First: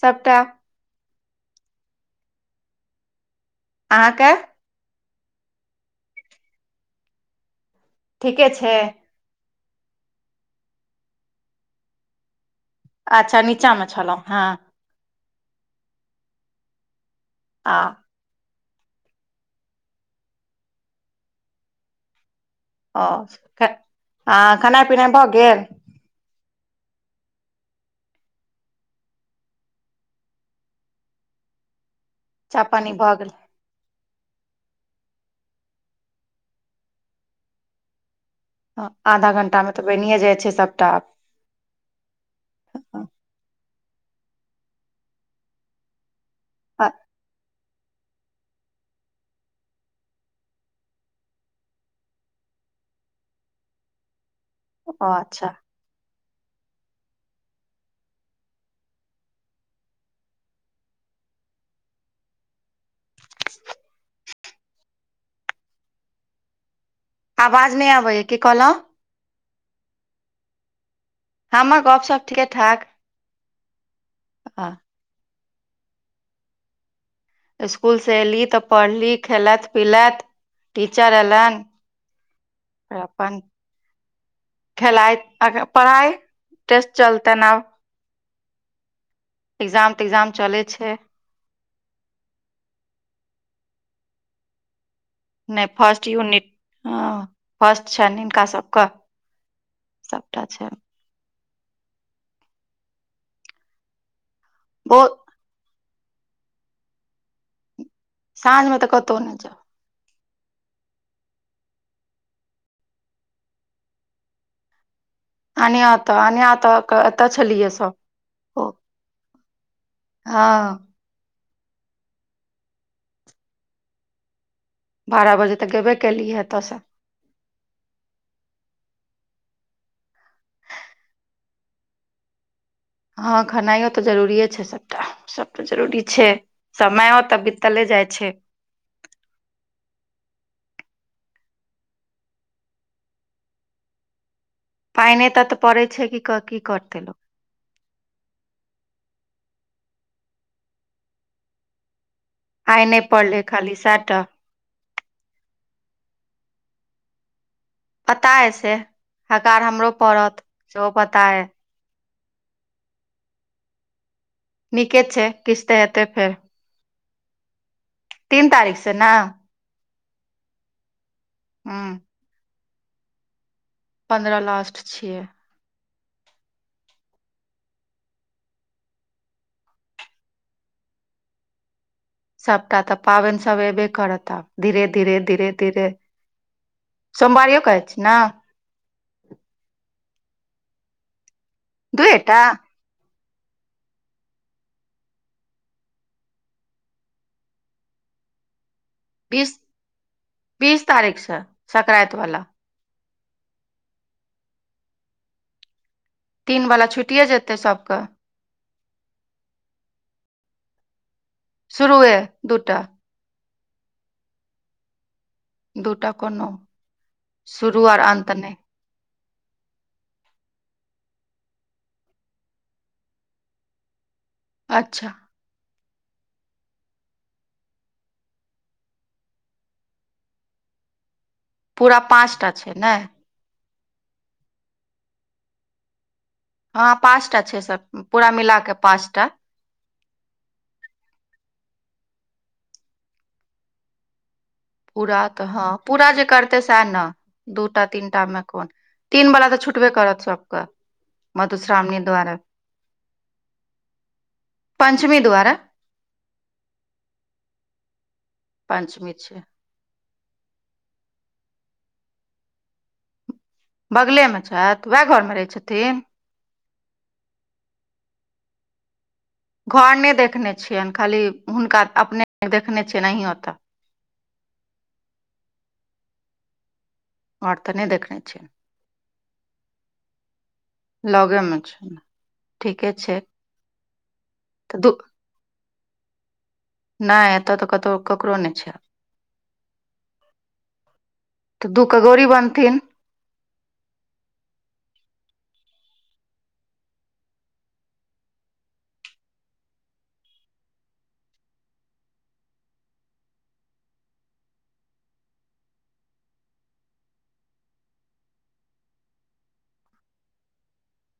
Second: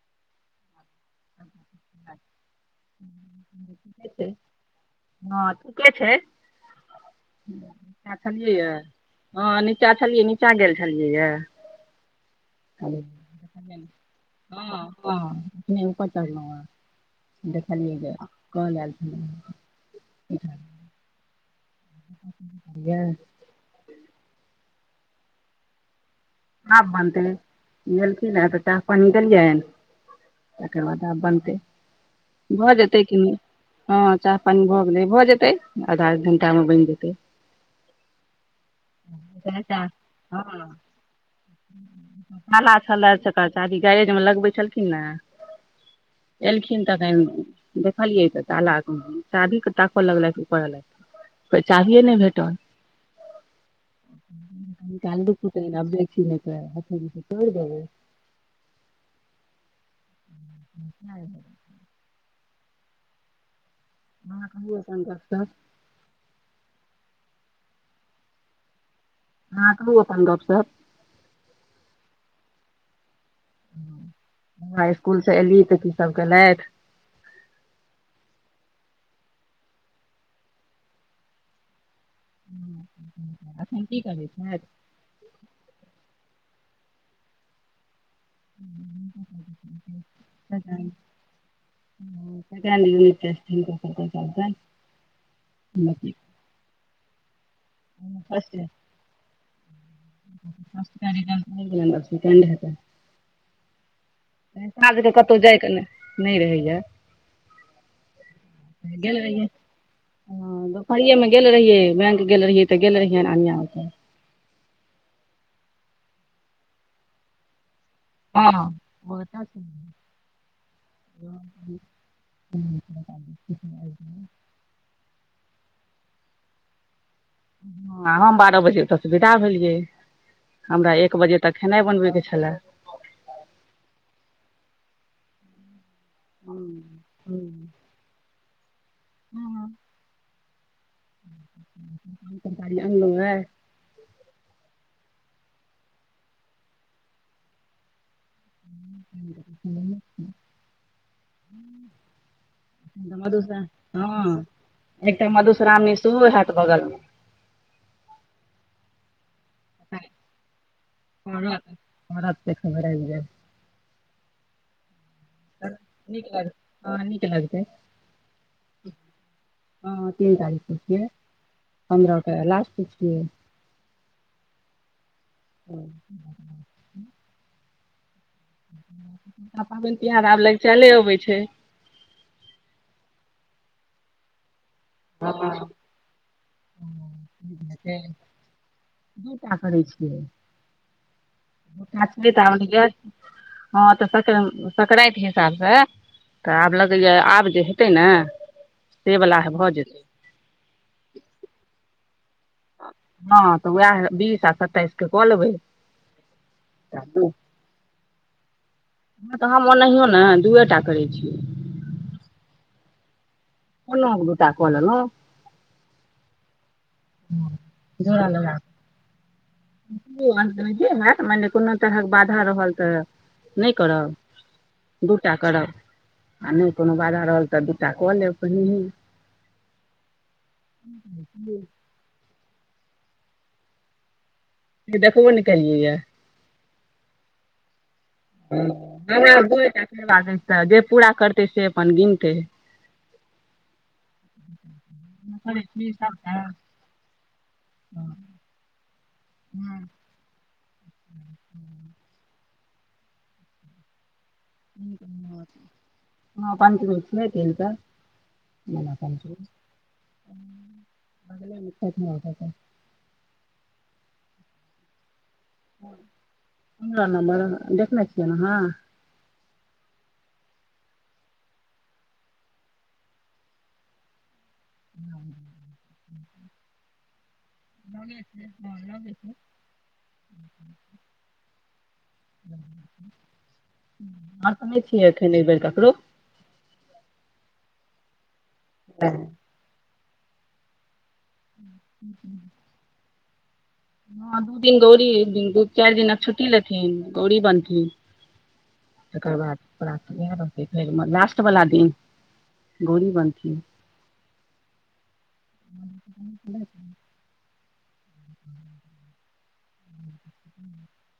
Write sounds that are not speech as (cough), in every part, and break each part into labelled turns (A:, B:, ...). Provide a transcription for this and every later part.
A: सबटा
B: (inaudible)
A: अहाँके
B: हँ ठीके छै
A: ठीके
B: छलियै
A: छै
B: हँ नीचा छलियै नीचा गेल छलियै य
A: अच्छा नीचा मे छलहुँ हँ
B: वने ऊपर चढ़लहु ह
A: आ
B: देखलियए कोल एल छली ह
A: ओ आ खेनाइ पिनाइ भऽ गेल
B: आब बनते नहेलखीन तऽ चाह पनि दलिय ने तकर बाद आब बनतै
A: चाह
B: भऽ
A: पानी
B: जेतै कि
A: गेल
B: नहि हँ चाह पानि भऽ गेलै भऽ जेतै आधा घंटा मे बनि जेतै
A: आधा घंटा मे तऽ
B: हँ
A: बनिेए जाइ छै सबटा आ
B: खाना छलए चारचक्का गरेज मे लगबै छलखिन ने एलखिन तखन देखलियै तऽ तालाक शादी के ताकऽ लगलथि ओ करलक को चाभीए नहि भेटल
A: ओ
B: निकाल
A: अच्छा
B: देतीए नहि ह कर जाबै नै (unintelligible)
A: आवाज नहि आबैया की कहलहु
B: अहा कहुं अपन गप सब
A: ह हमर गप सप ठीके ठाक
B: ह स्कूल से एली तऽ की सभ कैलथ
A: स्कूल से एऐली तऽ पढ़ली खेलत पिलत टीचर ऐलन अपन
B: एखन की करै छथि
A: खेलाएत अ पढ़ाइ टेस्ट चलते आब
B: ह
A: इज़ाम तग्जाम चलै छै
B: त क कर (unintelligible)
A: नहि फर्स्ट यूनिट हा फर्स्ट छैन हिनका
B: फर्स्ट
A: सबके सबटा छैन
B: काज
A: बहुत
B: (unintelligible) जाय क नहि रहै य
A: साँझमे तऽ कतहु नहि जाउ
B: हँ दुपहरिए मे गेल रहियै बैंक गेल रहियै तऽ गेल रहियै कनियाँ ओतऽ
A: अनियाँ ओतऽ अनियाँ ओतऽ एतऽ छलियै सभ हँ
B: ह (unintelligible)
A: बारह बजे तऽ गेबे केलियै एतऽ से
B: ह हम बारह बजे एतऽ से विदा भेलियै हमरा एक बजे तक खेनाइ बनबै के छलै
A: हँ खेनाइयो तऽ जरूरी छै सभटा सभ तऽ जरूरी छै समयौ तऽ
B: हूँ
A: बितलै जाइ छै
B: हुँ (unintelligible) (unintelligible)
A: पाइने तऽ एतऽ पड़ै छै कि की करतै लोक
B: (unintelligible)
A: आइ नहि पड़ले
B: मधुश्रा
A: खाली सैह टा
B: हँ एकटा मधुश्रावणी सेहो हैत बगल मे
A: पता है से हकार हमरो पड़त सेहो पता यै
B: करत (unintelligible)
A: नीके छै किछु तऽ हेतै
B: नीक
A: फेर
B: लग हा नीक लगतै
A: तीन तारीख से ने
B: ह तीन तारीख के छियै
A: हूँ
B: पन्द्रह के लास्ट छियै
A: पन्द्रह लास्ट छियै
B: (unintelligible) आब पाबैन तिहार आब लगचैले आबै छै
A: सभटा तऽ पाबैन सब अयबे करत आब धीरे धीरे धीरे
B: हँ
A: धीरे सोमवारियो करै छी ने दूएटा
B: (unintelligible) हँ तऽ सकरैंत हिसाब सँ तऽ आब लगैया आब जे हेतै ने से वला
A: बीस
B: भऽ जेतै
A: बीस तारीखसँ संक्रान्ति वाला
B: हँ तऽ उएह बीस आ सत्तइस के कऽ लेबै
A: तीन बला छुटिए
B: हँ
A: जेतै सभके
B: हँ तऽ हम ओनाहियो ने दूए टा करै छी
A: शुरूए दूटा
B: कोनो दू टा कऽ लेलौं
A: दूटा कोनो शुरू आर अन्त नहि
B: शुरू आ अन्त नहि मानि लिअ कोनो तरहक बाधा रहल तऽ नहि करब
A: अच्छा
B: दूटा करब आ नहि कोनो बाधा रहल तऽ दूटा कऽ लेब पहिनहिए (unintelligible)
A: पूरा पाँच टा छै नहि
B: देखबो नै केलियै यै
A: हँ पाँच टा छै सब पूरा मिला के पाँचटा
B: दूए टा जे पूरा करतै से अपन गिनतै
A: पूरा तऽ हँ
B: छी
A: पूरा जे
B: सभके
A: करतै सैह ने दूटा तीनटा मे कोन तीन बला तऽ छुटबे करत सबके मधुश्रावणी दुआरे पंचमी दुआरे
B: (unintelligible)
A: पञ्चमी छियै
B: (unintelligible)
A: बगलेमे छैथ उएह घरमे रहै छथिन
B: पन्द्रह नम्बर देखने छियै अहाँ
A: घर नहि देखने छियनि खाली हुनका अपने देखने छियनि नहि ओतऽ
B: हँ
A: घर तऽ
B: नहि
A: देखने
B: बेसै
A: छियनि
B: हँ नहि बे छै ह
A: लगेमेछ ठीके छै
B: हम
A: तऽ
B: सुने
A: दू
B: छियै एखन एक बेर ककरो
A: नहि एतऽ तऽ कतहु ककरो नहि छै
B: ह
A: तऽ दू क गोरी बनथिन
B: हँ दू दिन गौरी एक दिन चारि दिनक छुट्टी लेथिन गौरी बनथिन तकर बाद प्राप वएह रहतै फेर लास्ट बला दिन गौरी बानथिन (inaudible) ह (inaudible) (inaudible)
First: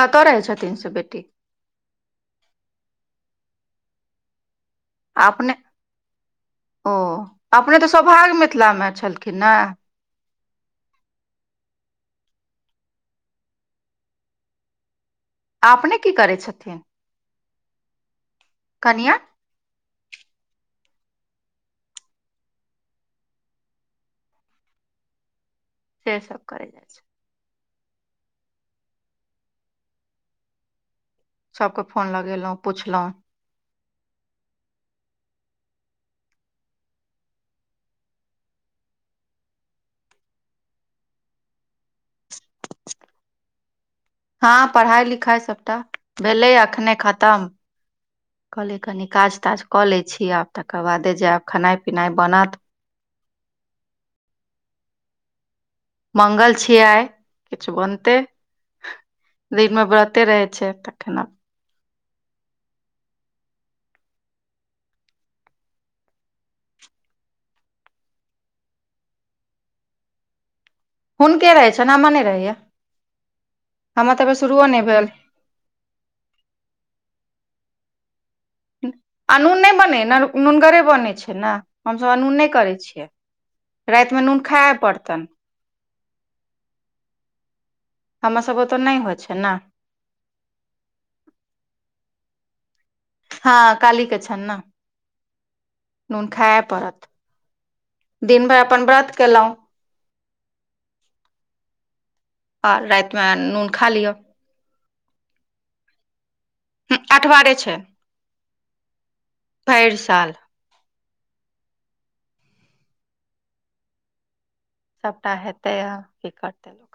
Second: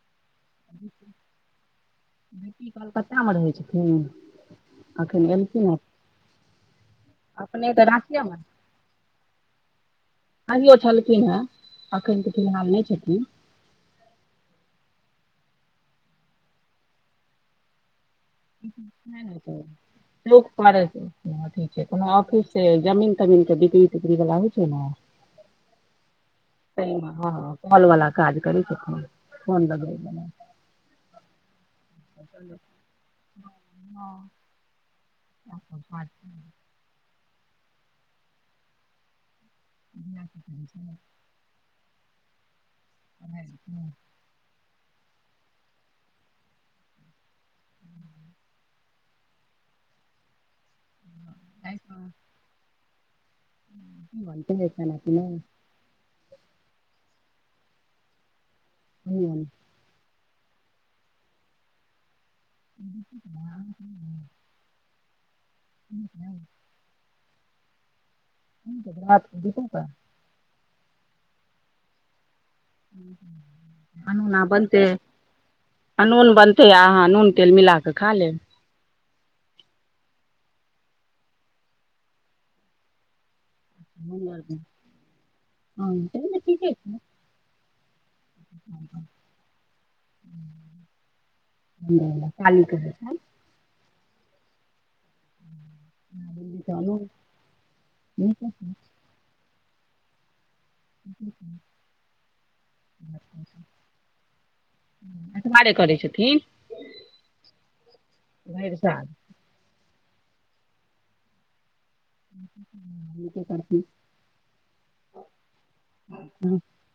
A: कतऽ रहै छथिन से बेटी
B: बेटी कलकत्तामे रहै छथिन अखन
A: अपने
B: एलखिन हेँ
A: ओ अपने तऽ सौभाग्य मिथिलामे छलखिन ने
B: अभियो छललकिन ह अखन नहि छटनी
A: अपने की करै छथिन कनिया
B: नहि नहि लोक फार छै थ छै कोनो ऑफिस से जमीन तमीन के बिक्री तिक्री वला होइ छै ने
A: से सब कर जाइ छै
B: ताहिमे हँ कॉल वाला काज करी सुकना फोन बग
A: सबके फोन लगेलहुँं पुछलहुँ
B: हँ अचछ (inaudible)
A: (inaudible)
B: ह ह (unintelligible)
A: हँ पढ़ाई लिखाई सबटा भेलै अखने खतम कहलियी कनि काज ताज कऽ लै छी आब तकर बादे जायब खेनाइ पिनाइ बनत
B: घनटस कि ने
A: मंगल छियै आइ किछु बनते
B: हूँ
A: दिनमे व्रते रहै छै तखन आब
B: (inaudible) ह त रात (unintelligible)
A: हुनके रहै छन हमर नहि रहैय
B: बनूना बनते
A: भेल
B: आ नून बनतै अहाँ नून तेल मिल कऽ खा लेब
A: अनून नहि बनै नुनगरे बनै छै ने हमसभ अनून नहि करै छियै रातिमे नून खाय पड़तनि
B: हँ च ने ठीके
A: हममे सभ तऽ नहि हो छै ने
B: चालू करै छ
A: हँ कालिक छान ने नन
B: दिल्ली
A: खाय
B: सँ अनलहुँ
A: परत
B: नीके
A: दिनभर अपन व्रत कलहुँ
B: जी
A: आओर रातिमे नून खा लिअ
B: अठवारे करै छथिन
A: अठवारे छै
B: भैरसाल
A: भैर साल
B: त करती
A: सबटा हेते य क करते लोक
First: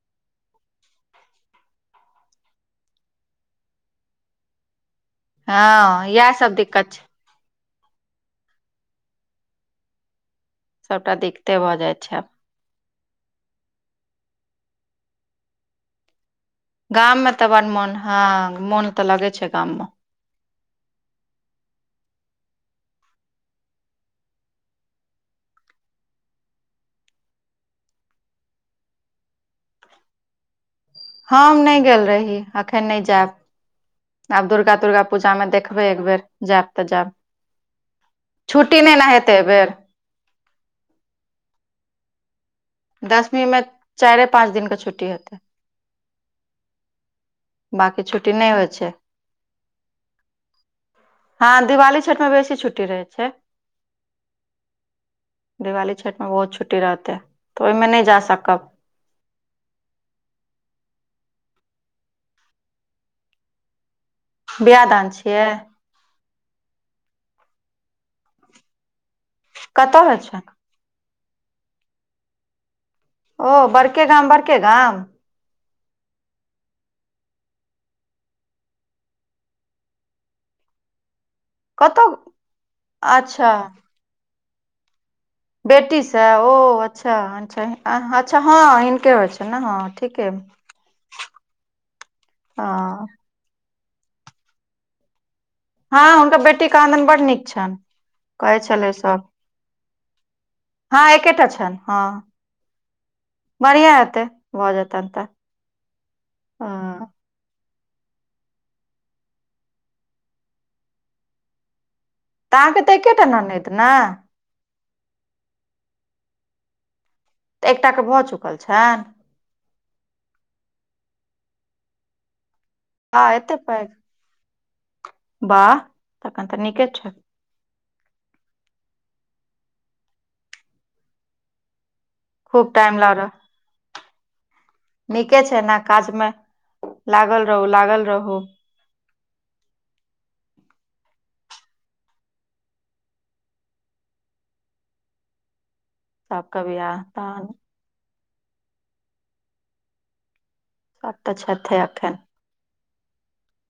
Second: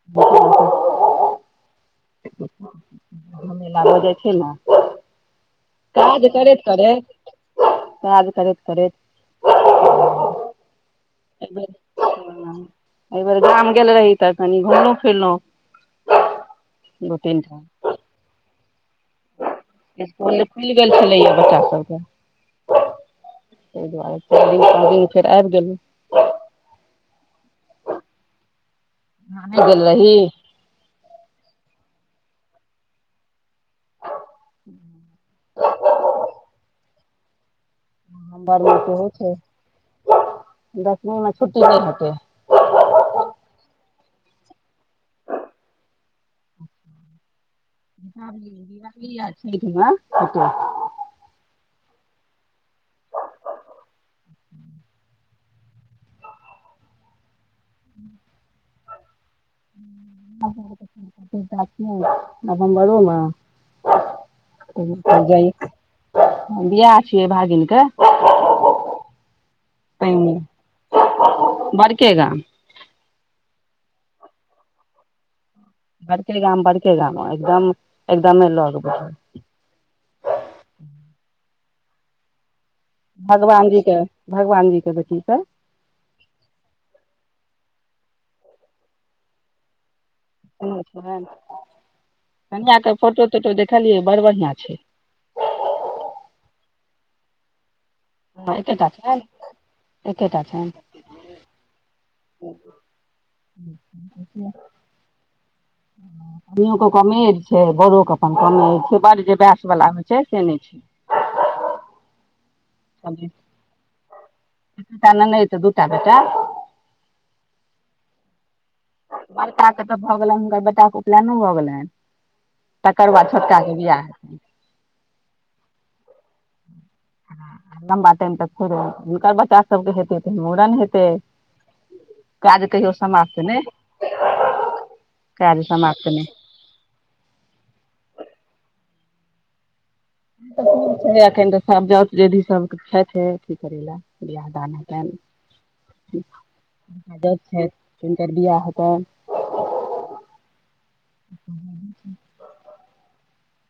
B: (unintelligible)
A: हँ
B: काज
A: याह सब
B: करैत
A: दिक्कत
B: करैत
A: छै
B: काज करैत करैत
A: सभटा दिक्कते भऽ जाइ छै
B: एहि बेर गाम गेल रहि तऽ कनी घुमलो फिरलहु
A: गाम में तऽ बड़ मन हँ मोन तऽ लगे छै गाम मे
B: स्कुल खुलि गेल छलैए बच्चा सबके ताहि दुआरे चारि दिन पाँच दिन फेर आबि गेलहुँ न गेल रही
A: हम नहि गेल रही एखन नहि जायब आब दुर्गा दुर्गा पूजामे देखबै एक बेर ज‌एब तऽ ज‌एब
B: नवम्बर मे
A: छुट्टी नहि ने
B: सेहो छै
A: हेतै एहि बेर
B: दसमी मे छुट्टी नहि हेतै
A: दसवीं में चारे पाँच दिन का छुट्टी हेतै बाँकी छुट्टी नहि होइ छै
B: दीबाली या छैठमा कत
A: हँ दिवाली छठिमे बेसी छुट्टी रहै छै दिवाली छठमे बहुत छुटी रहतै तऽ ओहिमे नहि जा सकब
B: नवम्बरोमे
A: बियाह
B: ह
A: दान
B: कह
A: छियै
B: जाइ बिआह छियै भागिनके
A: कतऽ होइ छै
B: बड़के गाम
A: ओ बड़के गाम बड़के गाम
B: बड़ के गाम बड़ के गाम एकदम एकदमे लग बैठल।
A: कतह
B: भगवानजी के भगवानजी के बचत।
A: बेटी सँ ओ अच्छा अ अच्छा हँ हिनके होइ छ ने हँ ठीके
B: कनिआ के
A: हँ
B: फोटो तोटो देखलियै बड़ बढ़िआँ छै
A: हँ हुनकर बेटी कहा दिन बड नीक छेन
B: हँ
A: कहै
B: एकेटा
A: छलै
B: छनि
A: सभ
B: एकेटा छनि
A: (inaudible) हँ एकेटा छेन हँ बढ़िआ हेतै भऽ जेतन त
B: कनियोके
A: ह
B: कमे ऐज है बरोे अपन कमे ऐज छै बड जे बैस वला होइ छै से नहि छै
A: तऽ अहाँ के तऽ एकेटा ननैद ने
B: (unintelligible) नहि तऽ दूटा बेटा
A: तऽ एकटाके भऽ चुकल छनि।
B: बड़का के तऽ भऽ गेलनि हुनकर बेटाके उपनयनो भऽ गेलनि। तकर
A: आ
B: बाद छोटका के बिआह हेतै
A: बाह तखन तऽ नीके छै
B: लम्बा टाइम तऽ फे हुनकर बच्चा सबके हेतै तऽ मूड़न हेतै (inaudible) काज
A: खूब
B: कहिओ
A: टाइम लऽ रह
B: समाप्त ने
A: नीके छै ने काज
B: नहि
A: मे लागल रहू लागल रहू
B: एखन तऽ सबत जाउत जेदी सब छैथे की करैले बियाह दान हैतैन
A: सबके बियाह दान
B: (unintelligible)
A: आब तऽ छेथे अखैन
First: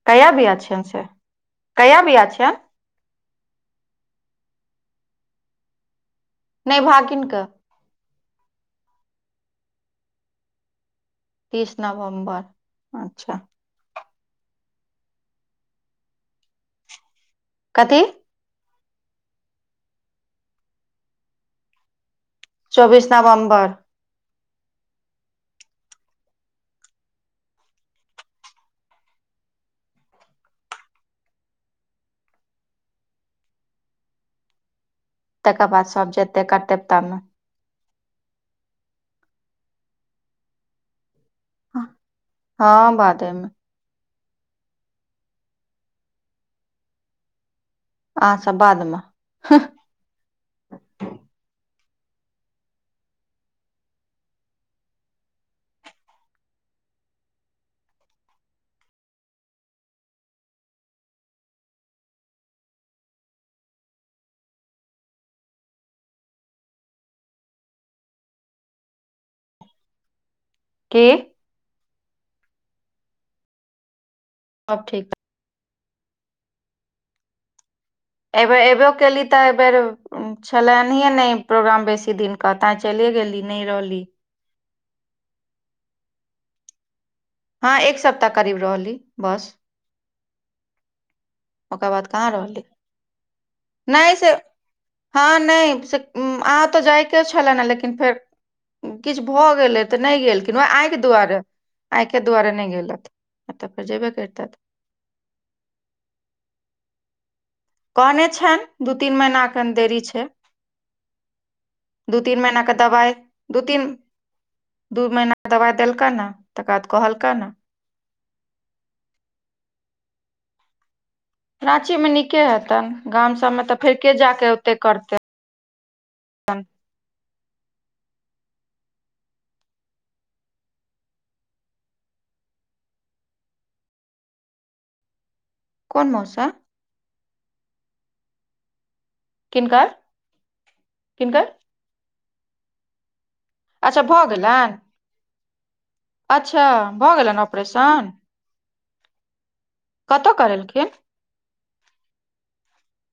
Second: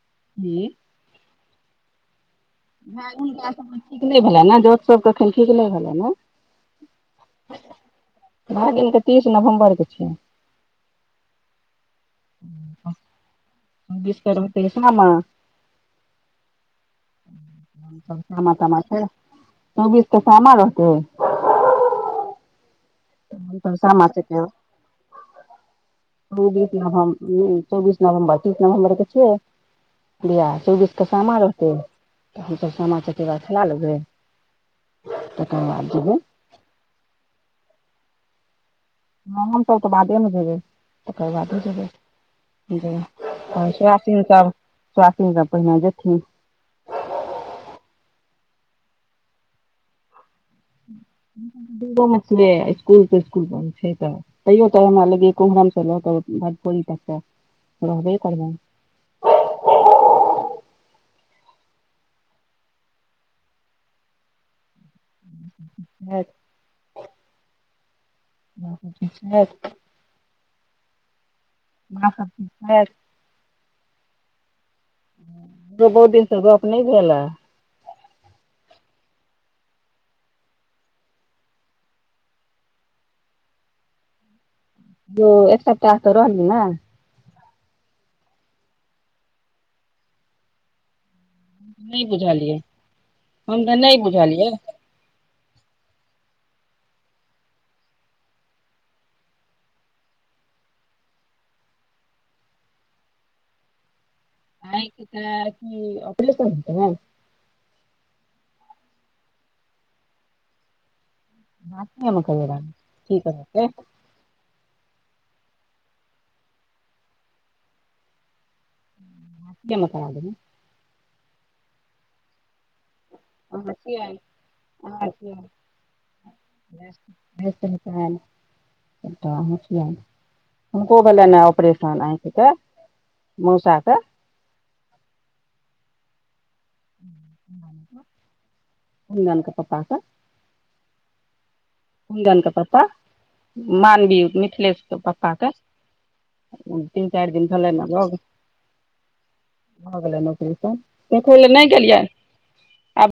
A: कहिया वियाह छैन से (inaudible) कहिया वियाह छैन
B: हुनका सबमे ठीक नहि भेलनि ने दोस्त सब एखन ठीक नहि भेलनि ने
A: नहि भागि किन कऽ
B: भागिन के तीस नभम्बर के छै
A: तीस नवम्बर अच्छ
B: (unintelligible)
A: कथी
B: सामा तामा छै चौबीस तऽ सामा रहतै
A: चौबिस
B: हम सब सामा चकेबा (unintelligible) बियाह चौबीस के सामा रहतै तऽ हमसभ सामा चकेवा खेला लेबे
A: तकर बाद सब जेते करतेबता मे
B: ह हमसभ तऽ बादे‌ मे जेबै तकर बादे जेबै
A: हँ बादेमे
B: (unintelligible) (unintelligible) पहिने जेथिन
A: अहाँ सभ बाद मे
B: (unintelligible) इसकुल तस्कुल बन्द छै तऽ तैयो तऽ हमरा लगियै कुमहरमसँ लऽ कऽ भतभोड़ी तक तऽ रहबे करबैन (unintelligible)
A: की
B: आहा सब (unintelligible) भेर
A: सब ठीक
B: यै बहुत दिन से गप नहि भेल हे
A: अय बेर ऐबो केली तऽ अय बेर छलैनहिए नै प्रोग्राम बेसी दिन कऽ तैऽ च चलै गेली नहि रहली
B: ओ एक सप्ताह त रहलीह नै
A: हँ एक सप्ताह करीब रहली बस ओकर
B: नहि
A: बाद काहाँ
B: बुझलियै
A: रहलै
B: हम तऽ नहि
A: नई से
B: बुझलियै
A: हँ नहि से अहाँ तऽ जाइके छलै ने लेकिन फेर किछु भऽ गेलै तऽ नहि गेलखिन ओ आँखि दुआरे आँखि दुआरे नहि गेलथि आ परजे ब करितैत
B: आखिं के अपलेशन
A: कहने छनि दू तीन महिनाक एखन देरी छै
B: हाथीये मे
A: दू तीन
B: करेबा
A: महिना क दबाइ
B: की करतै
A: दू तीन दू महिना क दबाइ देलक ह तकर बाद कहलक ह
B: मत आ
A: रांची मे नीके हेतन गाम सब
B: अहाँ
A: में तऽ फेर के
B: हसियैन
A: जा केे ओते करतै
B: त ने तनि हुनको भेलनि ने ऑपरेशन आँखि कऽ मौसा क
A: कोन मौसा
B: (unintelligible) के पप्पा
A: किनकर
B: के
A: किनकर
B: कुन्दनके पप्पा
A: अच्छा
B: मानवी
A: भऽ गेलनि
B: मिथिलेशके पप्पाके
A: अच्छा
B: तीन
A: भऽ
B: चारि
A: गेलनि
B: दिन भेलै
A: ऑपरेशन
B: भऽ गेलै
A: कतय
B: नौकरी सब
A: करेलखिन
B: देखै लए नहि गेलियै आब